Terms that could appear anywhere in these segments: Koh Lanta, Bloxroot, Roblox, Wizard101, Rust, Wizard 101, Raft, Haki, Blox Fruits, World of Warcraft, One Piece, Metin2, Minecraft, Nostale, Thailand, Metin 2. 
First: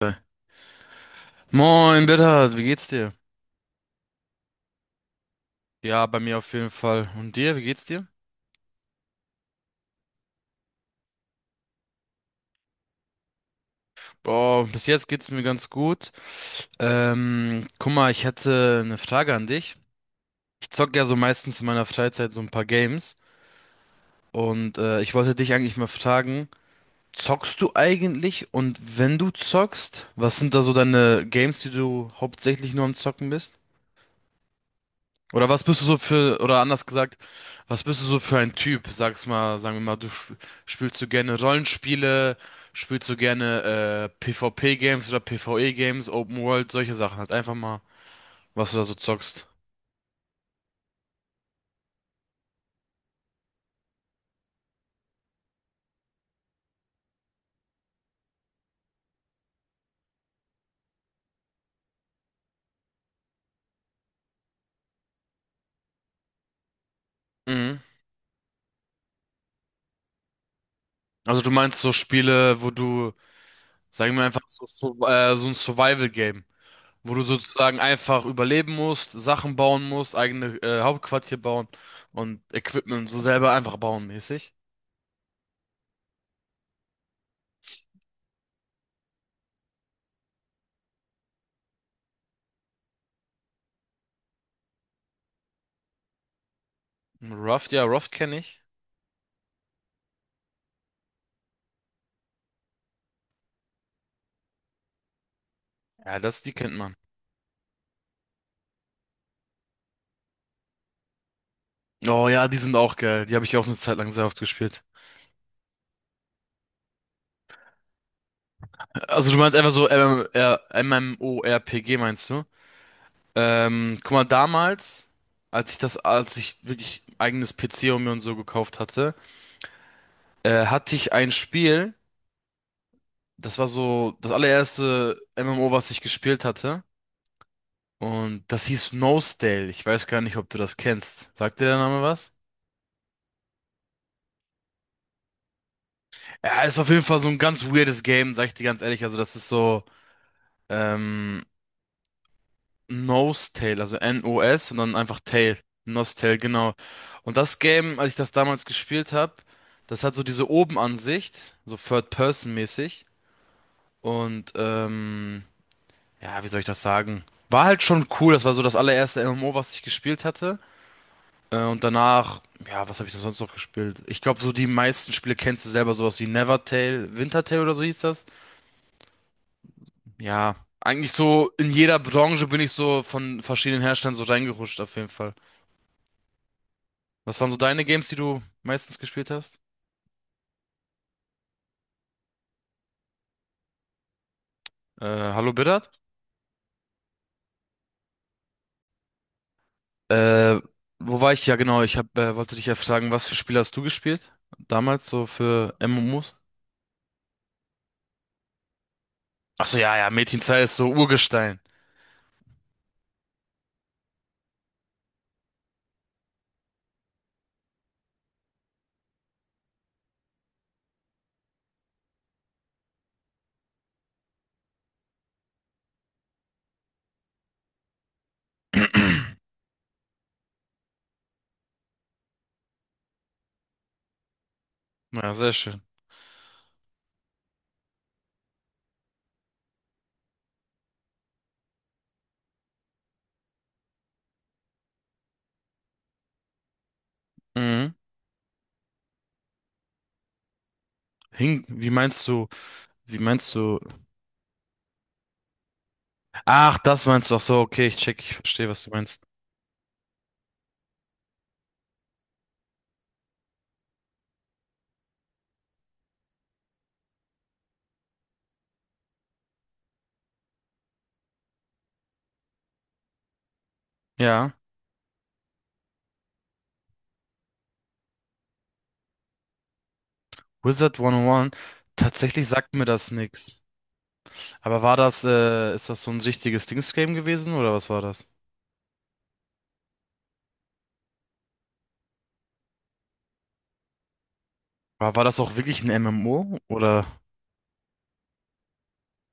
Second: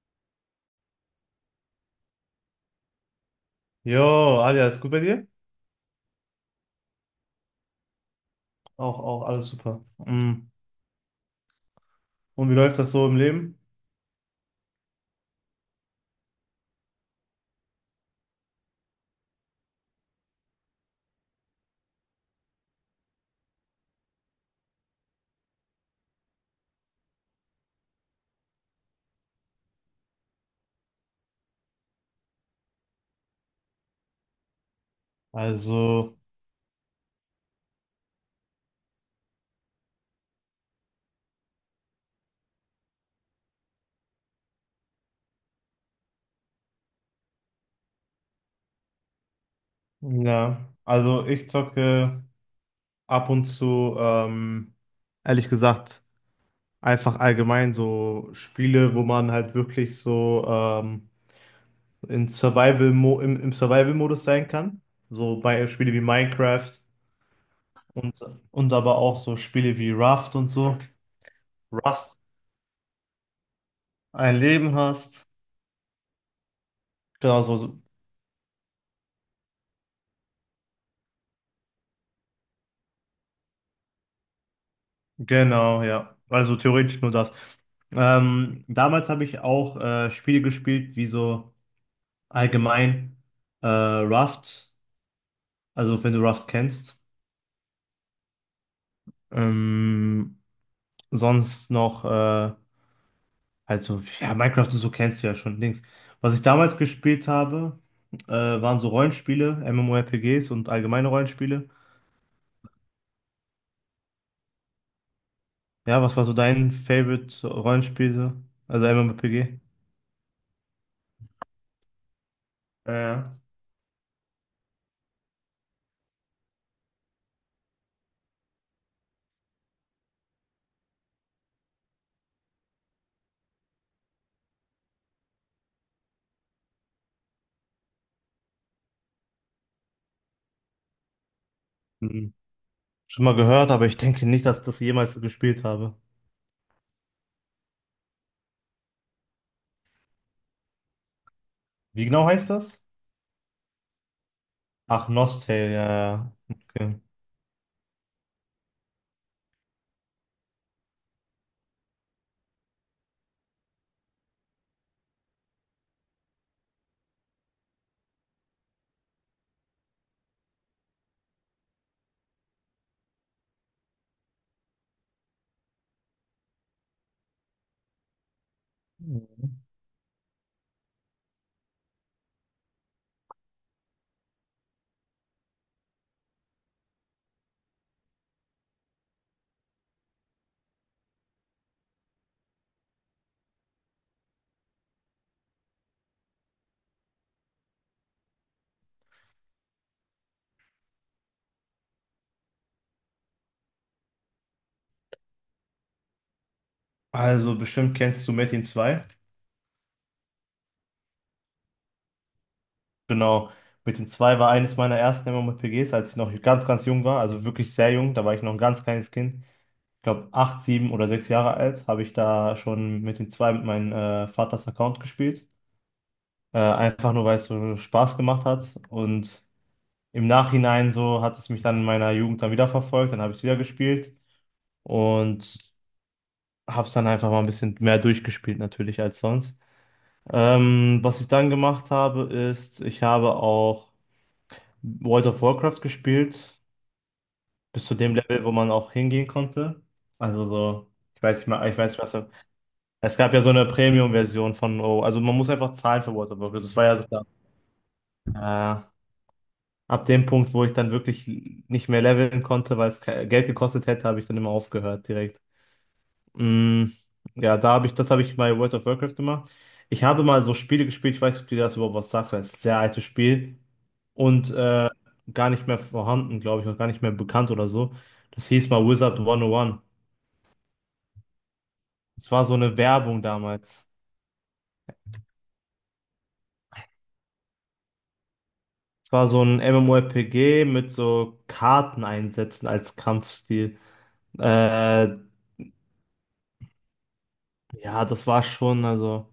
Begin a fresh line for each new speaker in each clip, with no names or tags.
Geil. Moin, Bitter, wie geht's dir?
Jo, Alia, ist gut bei dir?
Ja, bei mir auf jeden Fall. Und dir, wie geht's dir?
Auch alles super. Mm. Und wie läuft das so im Leben?
Boah, bis jetzt geht's mir ganz gut. Guck mal, ich hätte eine Frage an dich. Ich zocke ja so meistens in meiner Freizeit so ein paar Games. Und ich wollte dich eigentlich mal fragen, zockst du eigentlich? Und wenn du zockst, was sind da so deine Games, die du hauptsächlich nur am Zocken bist? Oder was bist du so
Also,
für, oder anders gesagt, was bist du so für ein Typ? Sag's mal, sagen wir mal, du sp spielst du gerne Rollenspiele, spielst du gerne PvP-Games oder PvE-Games, Open World, solche Sachen halt. Einfach mal, was du da so zockst.
ja, also ich zocke ab und zu, ehrlich gesagt, einfach allgemein so Spiele, wo man halt wirklich so in im Survival-Modus sein kann. So bei Spiele wie Minecraft
Mhm.
und, und aber auch so Spiele wie Raft und so.
Also du meinst so
Rust,
Spiele, wo du, sagen wir
ein
einfach so,
Leben
so,
hast.
so ein Survival-Game, wo du
Genau, so,
sozusagen einfach überleben musst, Sachen bauen musst, eigene Hauptquartier bauen und Equipment so selber einfach bauen mäßig.
Genau, ja. Also theoretisch nur das. Damals habe ich auch Spiele gespielt, wie so allgemein Raft, also wenn du Raft kennst.
Raft, ja, Raft kenne ich.
Ähm, Sonst noch, halt so, ja, Minecraft und so kennst du ja schon, Dings.
Ja,
Was
das,
ich
die kennt
damals
man.
gespielt habe, waren so Rollenspiele, MMORPGs und allgemeine Rollenspiele.
Oh ja, die sind auch geil. Die habe ich auch eine Zeit lang sehr oft gespielt.
Ja, was war so dein Favorite Rollenspiel, so? Also
Also du meinst
MMORPG?
einfach so MMR MMORPG meinst du?
Ja.
Guck mal, damals, als ich wirklich eigenes PC und mir und so gekauft hatte, hatte ich ein Spiel, das war so das allererste MMO, was ich gespielt hatte. Und das hieß Nosedale. Ich weiß gar nicht, ob du das kennst. Sagt dir der Name
Ja.
was?
Schon mal gehört, aber ich denke nicht, dass ich das jemals gespielt habe.
Ja, ist auf jeden Fall so ein ganz weirdes Game, sag ich dir ganz ehrlich. Also das ist so, ähm,
Wie genau heißt das?
Nostale, also N-O-S und dann
Ach,
einfach Tail.
Nostale, ja, ja.
Nostale, genau.
Okay.
Und das Game, als ich das damals gespielt habe, das hat so diese Obenansicht, so Third-Person-mäßig. Und ja, wie soll ich das sagen? War halt schon cool, das war so das allererste MMO, was ich gespielt hatte. Und danach, ja, was habe ich denn sonst noch gespielt? Ich glaube, so die meisten Spiele kennst du selber, sowas wie Nevertale, Wintertale oder so hieß das.
Mhm.
Ja, eigentlich so in jeder Branche bin ich so von verschiedenen Herstellern so reingerutscht, auf jeden Fall. Was waren so deine Games, die du meistens gespielt hast? Hallo Biddard? Äh, Wo war ich? Ja, genau. Wollte dich ja fragen, was für Spiele hast du gespielt? Damals so für MMOs?
Also bestimmt kennst du Metin 2.
Ach so, ja, ja, Metin zwei ist so Urgestein.
Genau. Metin 2 war eines meiner ersten MMORPGs, als ich noch ganz, ganz jung war. Also wirklich sehr jung. Da war ich noch ein ganz kleines Kind. Ich glaube, acht, sieben oder sechs Jahre alt habe ich da schon Metin 2 mit meinem Vaters Account gespielt. Einfach nur, weil es so Spaß gemacht hat. Und im Nachhinein so hat es mich dann in meiner Jugend dann wieder verfolgt. Dann habe ich es wieder gespielt
Ja, sehr
und
schön.
hab's dann einfach mal ein bisschen mehr durchgespielt natürlich als sonst. Was ich dann gemacht habe, ist, ich habe auch World of Warcraft gespielt, bis
Mhm.
zu dem Level, wo man auch hingehen konnte. Also so, ich weiß nicht
Hing,
mal, ich
wie
weiß nicht was.
meinst du,
Es
wie
gab ja so
meinst
eine
du?
Premium-Version von, oh, also man muss einfach zahlen für World of Warcraft. Das
Ach,
war ja
das
sogar
meinst du. Ach so, okay, ich check, ich verstehe,
äh,
was du meinst.
Ab dem Punkt, wo ich dann wirklich nicht mehr leveln konnte, weil es Geld gekostet hätte, habe ich dann immer aufgehört direkt. Mm, ja, da habe ich, das habe ich bei World of Warcraft gemacht. Ich habe mal so Spiele gespielt, ich weiß nicht, ob dir das überhaupt was sagt, weil es ist ein sehr altes Spiel und
Ja,
gar nicht mehr vorhanden, glaube ich, und gar nicht mehr bekannt oder so. Das hieß mal Wizard 101.
Wizard 101,
Es war
tatsächlich
so
sagt
eine
mir das
Werbung
nix.
damals.
Aber war das, ist das so ein richtiges Dings-Game gewesen oder was war das?
Es war so ein MMORPG mit so Karten einsetzen als Kampfstil. Äh,
War das auch wirklich ein MMO oder?
ja, das war schon, also,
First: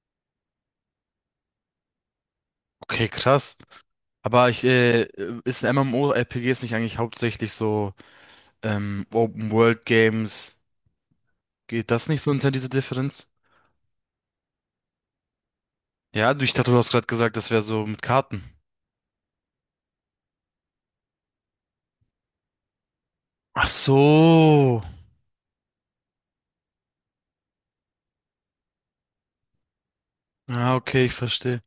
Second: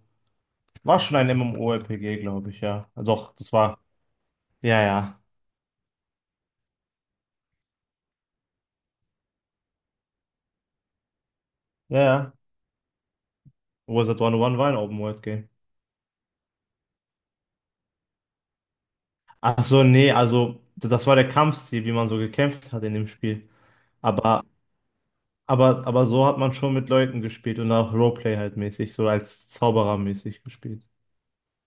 war schon ein MMORPG, glaube ich, ja.
Okay,
Doch, das
krass.
war,
Aber ich,
ja,
äh,
ja,
ist ein MMORPGs nicht eigentlich hauptsächlich so Open World Games? Geht
ja,
das nicht so
ja.
unter diese Differenz?
Wizard 101 war ein Open-World-Game.
Ich dachte, du hast gerade gesagt, das wäre so mit Karten.
Ach so, nee, also das war der Kampfstil, wie man so gekämpft hat in dem Spiel.
Ach
Aber,
so.
aber so hat man schon mit Leuten gespielt und auch Roleplay halt mäßig, so als Zauberer mäßig
Ah
gespielt.
okay, ich verstehe.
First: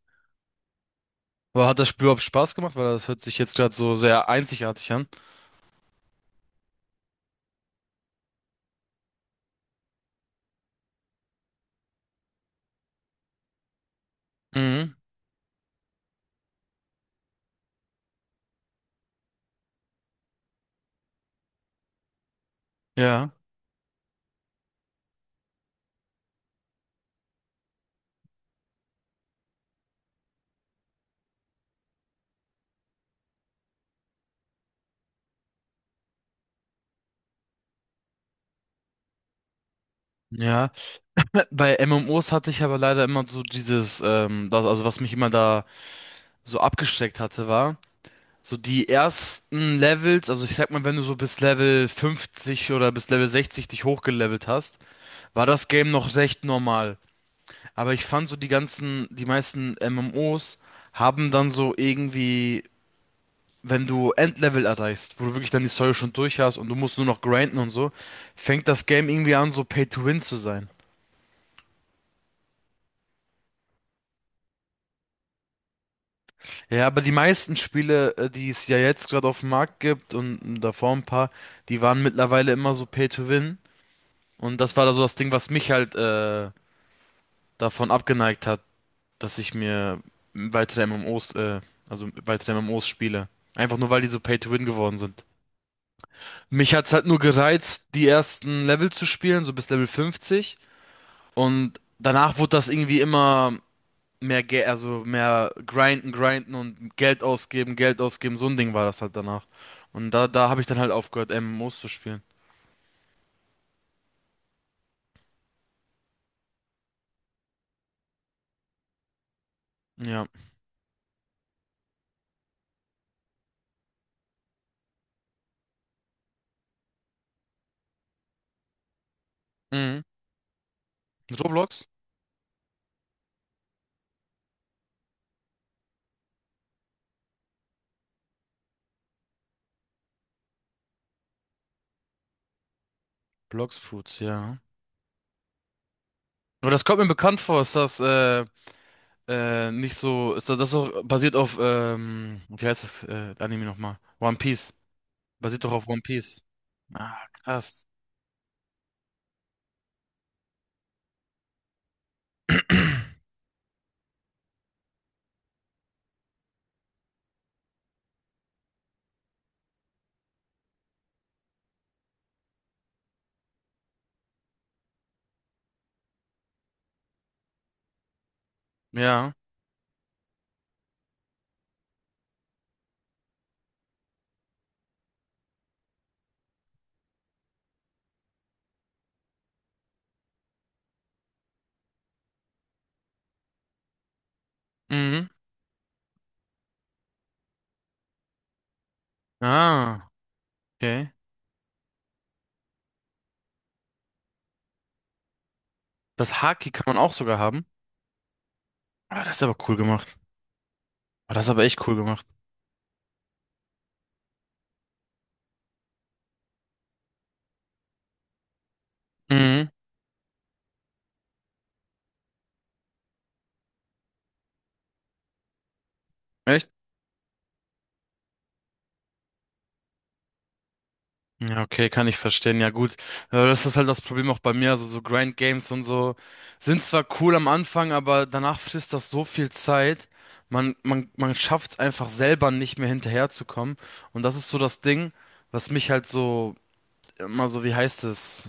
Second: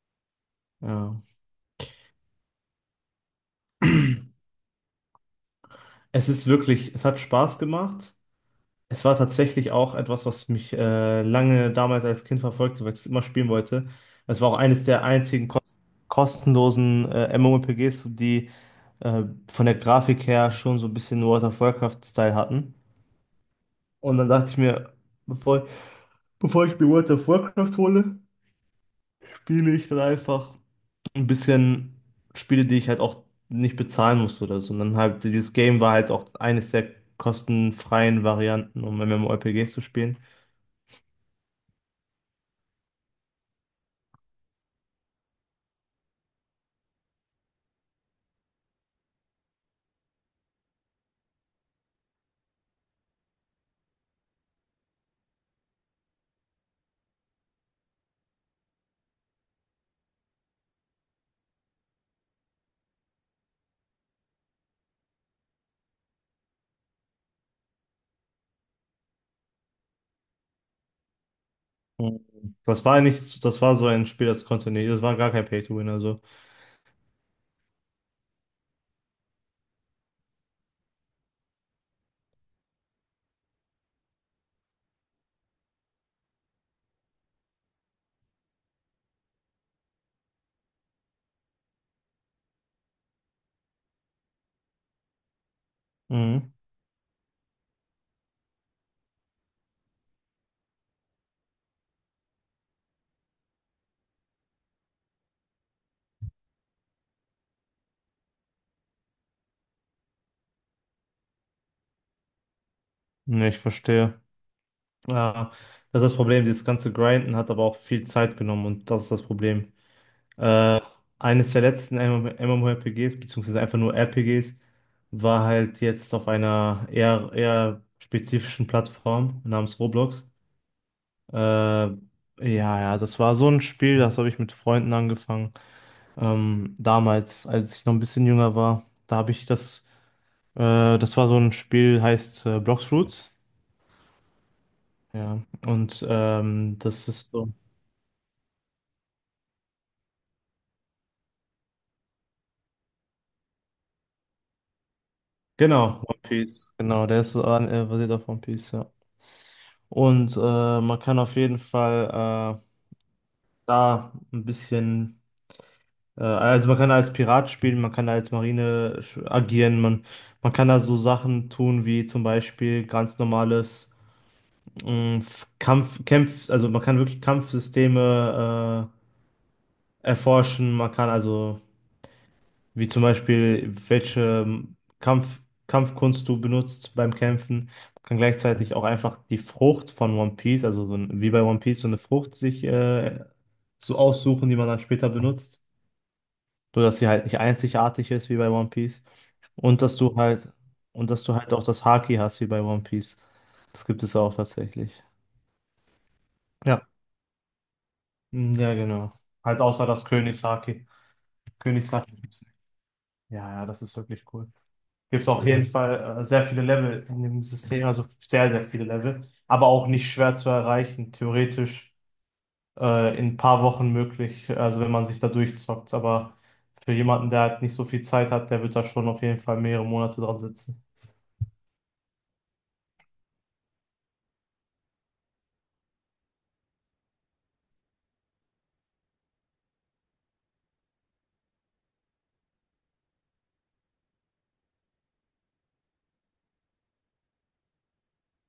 Ja.
Aber hat das Spiel überhaupt Spaß gemacht? Weil das hört sich jetzt gerade so sehr einzigartig an.
Es ist wirklich, es hat Spaß gemacht. Es war tatsächlich auch etwas, was mich lange damals als Kind verfolgte, weil ich es immer spielen wollte. Es war auch eines
Mhm.
der einzigen kostenlosen MMORPGs, die äh, von der Grafik her schon so ein bisschen World of Warcraft-Style hatten.
Ja.
Und dann dachte ich mir, bevor Bevor ich mir World of Warcraft hole, spiele ich dann einfach ein bisschen Spiele, die ich halt auch nicht bezahlen musste oder so. Und dann halt, dieses Game war halt auch eines der kostenfreien Varianten, um MMORPGs zu spielen.
Ja. Bei MMOs hatte ich aber leider immer so dieses, das, also was mich immer da so abgeschreckt hatte, war. So die ersten Levels, also ich sag mal, wenn du so bis Level 50 oder bis Level 60 dich hochgelevelt hast, war das Game noch recht normal. Aber ich fand so die ganzen, die meisten MMOs haben dann so irgendwie, wenn du Endlevel erreichst, wo du wirklich dann die Story schon durch hast und du musst nur noch grinden und so, fängt das Game irgendwie an, so Pay to Win zu sein.
Mhm. Das war nicht, das war so ein Spiel, das konnte nicht, das war gar kein Pay-to-Win, also.
Ja, aber die meisten Spiele, die es ja jetzt gerade auf dem Markt gibt und davor ein paar, die waren mittlerweile immer so Pay to Win. Und das war da so das Ding, was mich halt davon abgeneigt hat, dass ich mir weitere MMOs, äh, also weitere MMOs spiele. Einfach nur, weil die so Pay to Win geworden sind.
Mhm.
Mich hat's halt nur gereizt, die ersten Level zu spielen, so bis Level 50. Und danach wurde das irgendwie immer mehr, Ge also mehr grinden, grinden und Geld ausgeben, Geld ausgeben. So ein Ding war das halt danach. Und da habe ich dann halt aufgehört, MMOs zu spielen.
Ne, ich verstehe. Ja, das ist das Problem, dieses ganze Grinden hat aber auch viel Zeit genommen und das ist das Problem.
Ja.
Äh, Eines der letzten MMORPGs, beziehungsweise einfach nur RPGs, war halt jetzt auf einer eher spezifischen Plattform namens
Mhm.
Roblox.
Roblox?
Ja, ja, das war so ein Spiel, das habe ich mit Freunden angefangen. Damals, als ich noch ein bisschen jünger war, da habe ich das, äh, das war so ein Spiel, heißt Bloxroot.
Blox Fruits, ja.
Ja, und
Aber das kommt mir
das ist
bekannt
so,
vor, ist das nicht so, ist das so basiert auf, wie heißt das Anime nochmal? One Piece. Basiert doch auf One
genau, One
Piece.
Piece. Genau,
Ah,
der ist so
krass.
basiert auf One Piece, ja. Und man kann auf jeden Fall da ein bisschen, also man kann als Pirat spielen, man kann als Marine agieren, man kann da so Sachen tun wie zum Beispiel ganz normales Kampf, Kämpf, also man kann wirklich Kampfsysteme
Ja.
erforschen, man kann also. Wie zum Beispiel, welche Kampfkunst du benutzt beim Kämpfen. Man kann gleichzeitig auch einfach die Frucht von One Piece, also so ein, wie bei One Piece, so eine Frucht sich so aussuchen, die man dann später
Mhm.
benutzt. So dass sie halt nicht einzigartig ist wie bei One Piece. Und dass
Ah,
du halt, und
okay.
dass du halt auch das Haki hast wie bei One Piece. Das gibt es auch tatsächlich.
Das Haki kann
Ja.
man auch sogar haben.
Ja, genau.
Ah, das ist aber
Halt
cool
außer das
gemacht.
Königshaki.
Ah, das ist aber echt cool
Königshaki
gemacht.
gibt's nicht. Ja, ja, das ist wirklich cool. Gibt es auf jeden Fall sehr viele Level in dem System, also sehr, sehr viele Level, aber
Mhm.
auch nicht schwer zu erreichen, theoretisch in ein paar Wochen möglich, also wenn man sich da durchzockt, aber
Echt?
für jemanden, der halt nicht so viel Zeit hat, der wird da schon auf jeden Fall mehrere Monate dran sitzen.
Ja, okay, kann ich verstehen. Ja, gut. Das ist halt das Problem auch bei mir. Also so Grind Games und so sind zwar cool am Anfang, aber danach frisst das so viel Zeit. Man schafft es einfach selber nicht mehr hinterherzukommen. Und das ist so das Ding, was mich halt so immer so, wie heißt es?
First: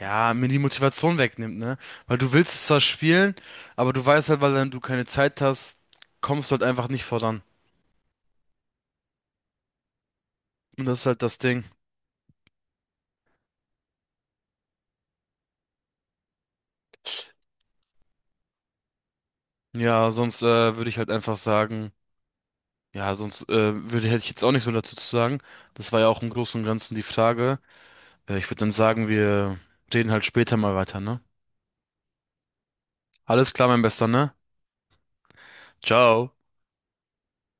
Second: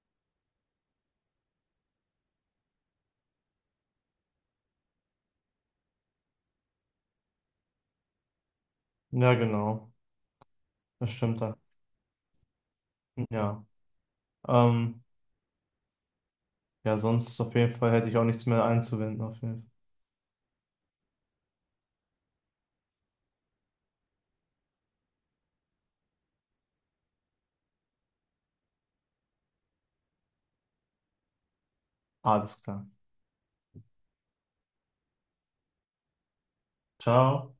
Ja, mir die Motivation wegnimmt, ne? Weil du willst es zwar spielen, aber du weißt halt, weil dann du keine Zeit hast, kommst du halt einfach nicht voran.
Ja, genau,
Und das ist
das
halt das
stimmt dann.
Ding.
Ja, ähm, ja, sonst auf jeden Fall hätte ich auch nichts mehr einzuwenden, auf jeden Fall.
Ja, sonst würde ich halt einfach sagen. Ja, sonst hätte ich jetzt auch nichts mehr dazu zu sagen. Das war ja auch im Großen und Ganzen die Frage. Ich würde dann sagen, wir reden halt später mal weiter, ne?
Alles klar.
Alles klar, mein Bester, ne? Ciao.
Ciao.